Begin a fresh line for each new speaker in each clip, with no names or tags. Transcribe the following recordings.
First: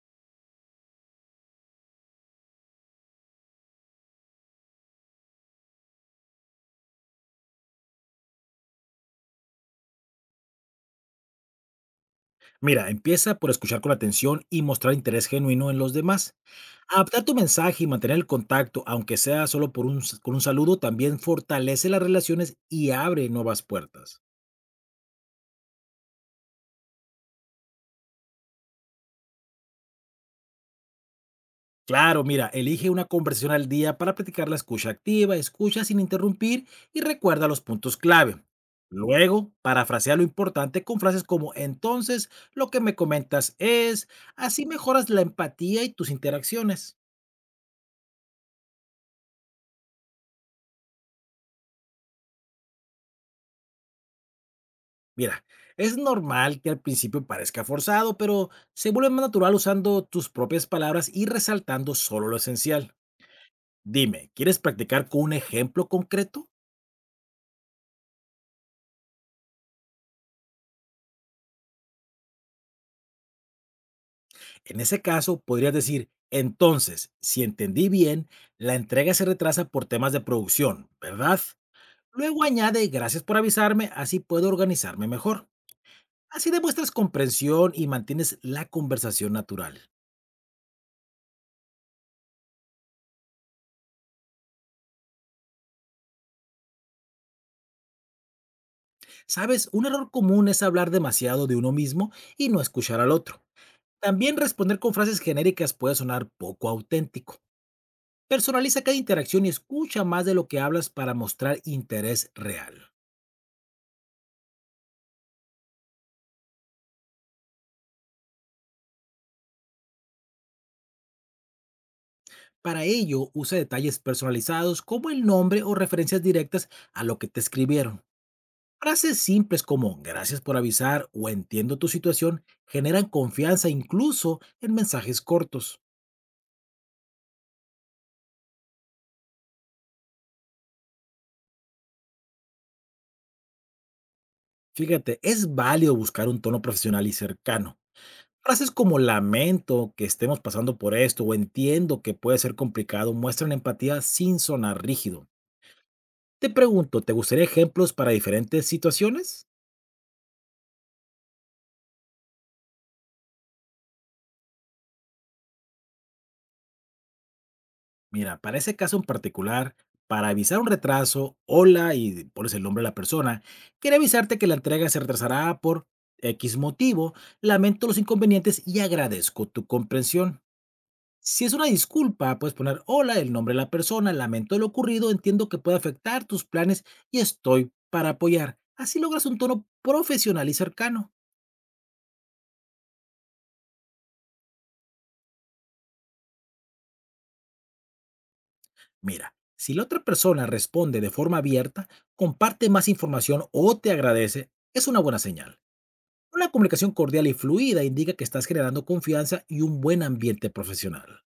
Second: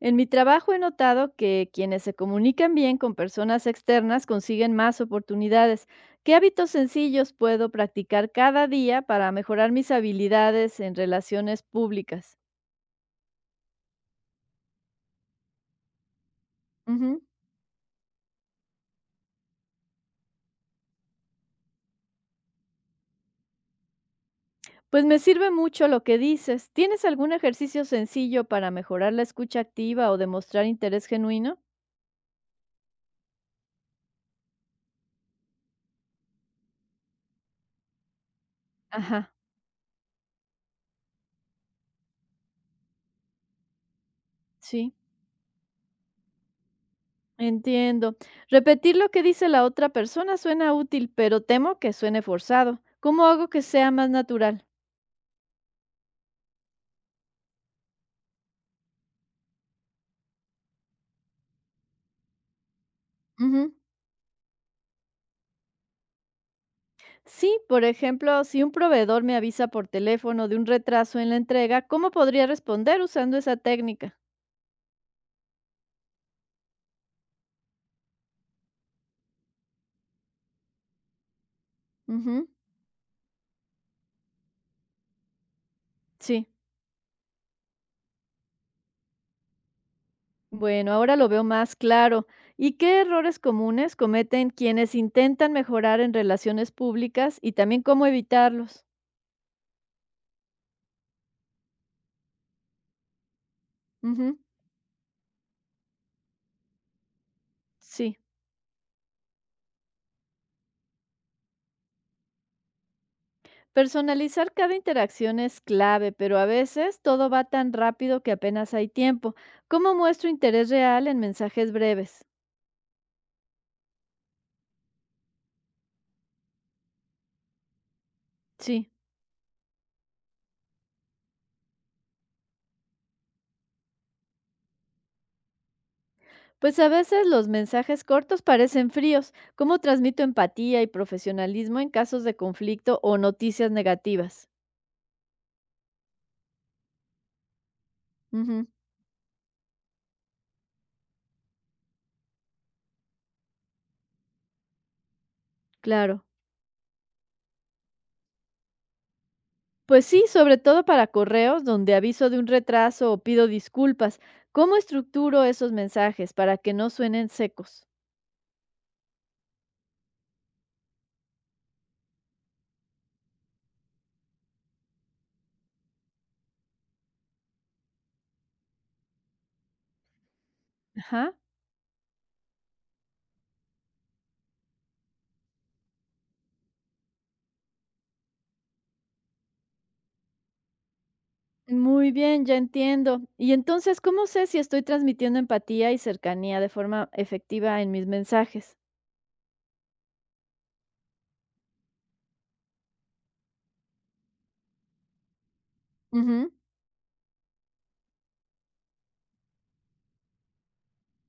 En mi trabajo he notado que quienes se comunican bien con personas externas consiguen más oportunidades. ¿Qué hábitos sencillos puedo practicar cada día para mejorar mis habilidades en relaciones públicas?
Mira, empieza por escuchar con atención y mostrar interés genuino en los demás.
Ujú.
Adaptar tu mensaje y mantener el contacto, aunque sea solo por con un saludo, también fortalece las relaciones y abre nuevas puertas.
Pues me sirve mucho lo que dices. ¿Tienes algún ejercicio sencillo para mejorar la escucha activa o demostrar interés genuino?
Claro, mira, elige una conversación al día para practicar la escucha activa, escucha sin interrumpir y recuerda los puntos clave.
Ajá,
Luego, parafrasea lo importante con frases como entonces, lo que me comentas es, así
sí,
mejoras la empatía y tus interacciones.
entiendo. Repetir lo que dice la otra persona suena útil, pero temo que suene forzado. ¿Cómo hago que sea más natural?
Mira, es normal que al principio parezca forzado, pero se vuelve más natural usando tus propias palabras y resaltando solo lo esencial.
Ujú.
Dime, ¿quieres practicar con un ejemplo concreto?
Sí, por ejemplo, si un proveedor me avisa por teléfono de un retraso en la entrega, ¿cómo podría responder usando esa técnica?
En ese caso, podrías decir, entonces, si entendí bien, la entrega se retrasa por temas de producción, ¿verdad? Luego
Ujú,
añade, gracias por avisarme, así puedo organizarme mejor.
sí,
Así demuestras comprensión y mantienes la conversación natural.
bueno, ahora lo veo más claro. ¿Y qué errores comunes cometen quienes intentan mejorar en relaciones públicas y también cómo evitarlos?
Sabes, un error común es hablar demasiado de uno mismo y no escuchar al otro. También
Ujú,
responder con frases genéricas puede sonar poco auténtico.
sí.
Personaliza cada interacción y escucha más de lo que hablas para mostrar interés real.
Personalizar cada interacción es clave, pero a veces todo va tan rápido que apenas hay tiempo. ¿Cómo muestro interés real en mensajes breves?
Para ello, usa detalles personalizados como el nombre o referencias directas a lo que te escribieron.
Sí.
Frases simples como gracias por avisar o entiendo tu situación generan confianza incluso en mensajes cortos.
Pues a veces los mensajes cortos parecen fríos. ¿Cómo transmito empatía y profesionalismo en casos de conflicto o noticias negativas?
Fíjate, es válido buscar un tono profesional y cercano.
Ujú,
Frases como lamento que estemos pasando por esto o entiendo que puede ser complicado muestran empatía sin sonar rígido.
claro.
Te pregunto, ¿te gustaría ejemplos para diferentes situaciones?
Pues sí, sobre todo para correos donde aviso de un retraso o pido disculpas. ¿Cómo estructuro esos mensajes para que no suenen secos?
Mira, para ese caso en particular, para avisar un retraso, hola y pones el nombre de la persona, quería avisarte que la entrega se retrasará por X motivo, lamento los inconvenientes y agradezco tu comprensión.
Ajá.
Si es una disculpa, puedes poner hola, el nombre de la persona, lamento lo ocurrido, entiendo que puede afectar tus planes y estoy para apoyar. Así logras un tono profesional y cercano.
Muy bien, ya entiendo. Y entonces, ¿cómo sé si estoy transmitiendo empatía y cercanía de forma efectiva en mis mensajes?
Mira, si la otra persona responde de forma abierta, comparte más información o te agradece, es una buena señal. Una
Ujú.
comunicación cordial y fluida indica que estás generando confianza y un buen ambiente profesional.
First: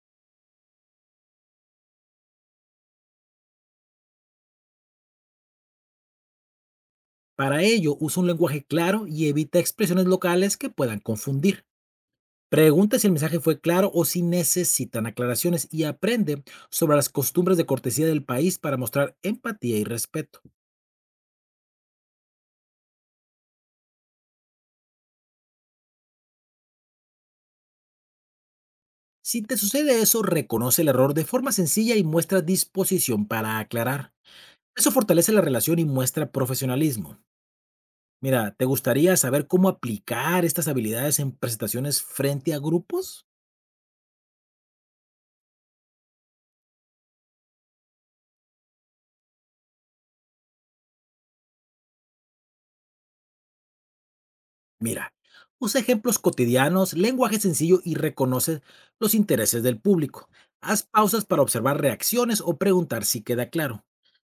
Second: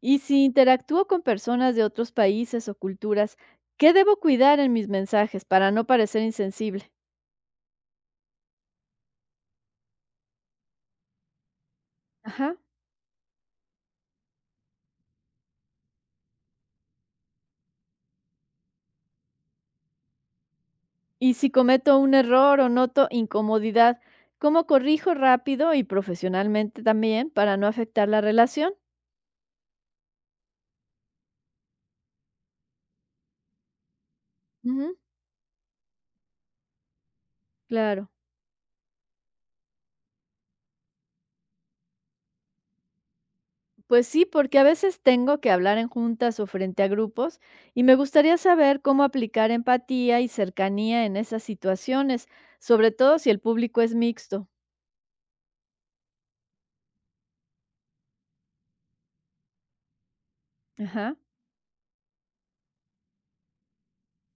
Y si interactúo con personas de otros países o culturas, ¿qué debo cuidar en mis mensajes para no parecer insensible?
Para ello, usa un lenguaje claro y evita expresiones locales que puedan confundir.
Ajá.
Pregunta si el mensaje fue claro o si necesitan aclaraciones y aprende sobre las costumbres de cortesía del país para mostrar empatía y respeto.
Y si cometo un error o noto incomodidad, ¿cómo corrijo rápido y profesionalmente también para no afectar la relación?
Si te sucede eso, reconoce el error de forma sencilla y muestra disposición para aclarar. Eso
Ujú.
fortalece la relación y muestra profesionalismo.
Claro.
Mira, ¿te gustaría saber cómo aplicar estas habilidades en presentaciones frente a grupos?
Pues sí, porque a veces tengo que hablar en juntas o frente a grupos y me gustaría saber cómo aplicar empatía y cercanía en esas situaciones, sobre todo si el público es mixto.
Mira, usa ejemplos cotidianos, lenguaje sencillo y reconoce los intereses del público. Haz
Ajá,
pausas para observar reacciones o preguntar si queda claro.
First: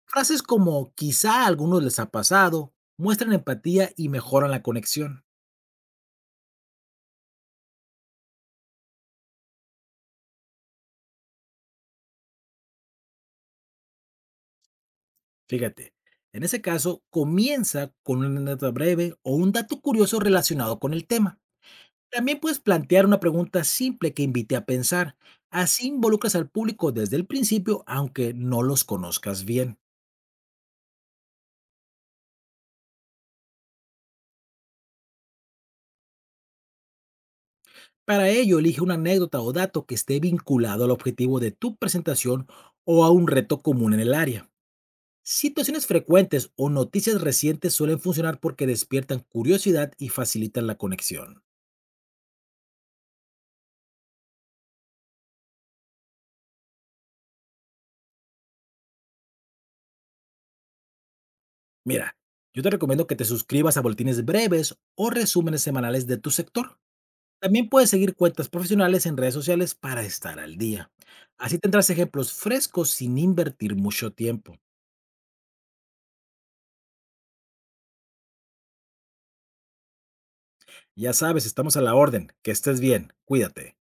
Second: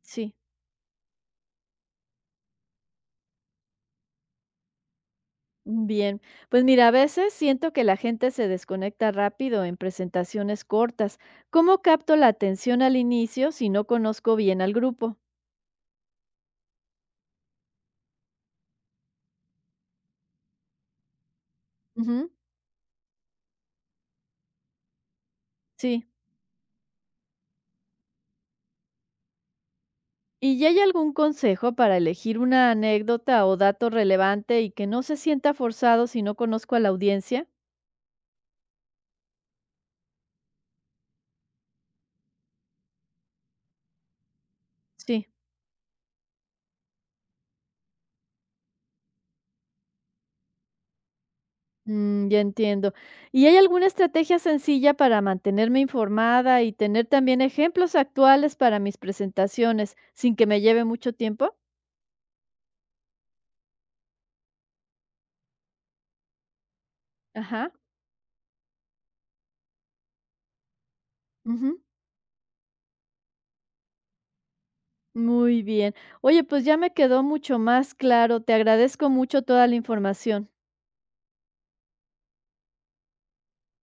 sí.
Frases como quizá a algunos les ha pasado muestran empatía y mejoran la conexión.
Bien, pues mira, a veces siento que la gente se desconecta rápido en presentaciones cortas. ¿Cómo capto la atención al inicio si no conozco bien al grupo?
Fíjate, en ese caso comienza con una nota breve o un dato curioso relacionado con el tema.
Ujú,
También puedes plantear una pregunta simple que invite a pensar. Así
sí.
involucras al público desde el principio aunque no los conozcas bien.
¿Y ya hay algún consejo para elegir una anécdota o dato relevante y que no se sienta forzado si no conozco a la audiencia?
Para ello, elige una anécdota o dato que esté vinculado al objetivo de tu presentación o a un reto común en el área.
Sí,
Situaciones frecuentes o noticias recientes suelen funcionar porque despiertan curiosidad y facilitan la conexión.
ya entiendo. ¿Y hay alguna estrategia sencilla para mantenerme informada y tener también ejemplos actuales para mis presentaciones sin que me lleve mucho tiempo?
Mira, yo te recomiendo que te suscribas a boletines breves o resúmenes semanales de tu sector. También
Ajá.
puedes seguir cuentas profesionales en redes sociales para estar al día. Así
Ujú.
tendrás ejemplos frescos sin invertir mucho tiempo.
Muy bien. Oye, pues ya me quedó mucho más claro. Te agradezco mucho toda la información.
Ya sabes, estamos a la orden. Que estés bien. Cuídate.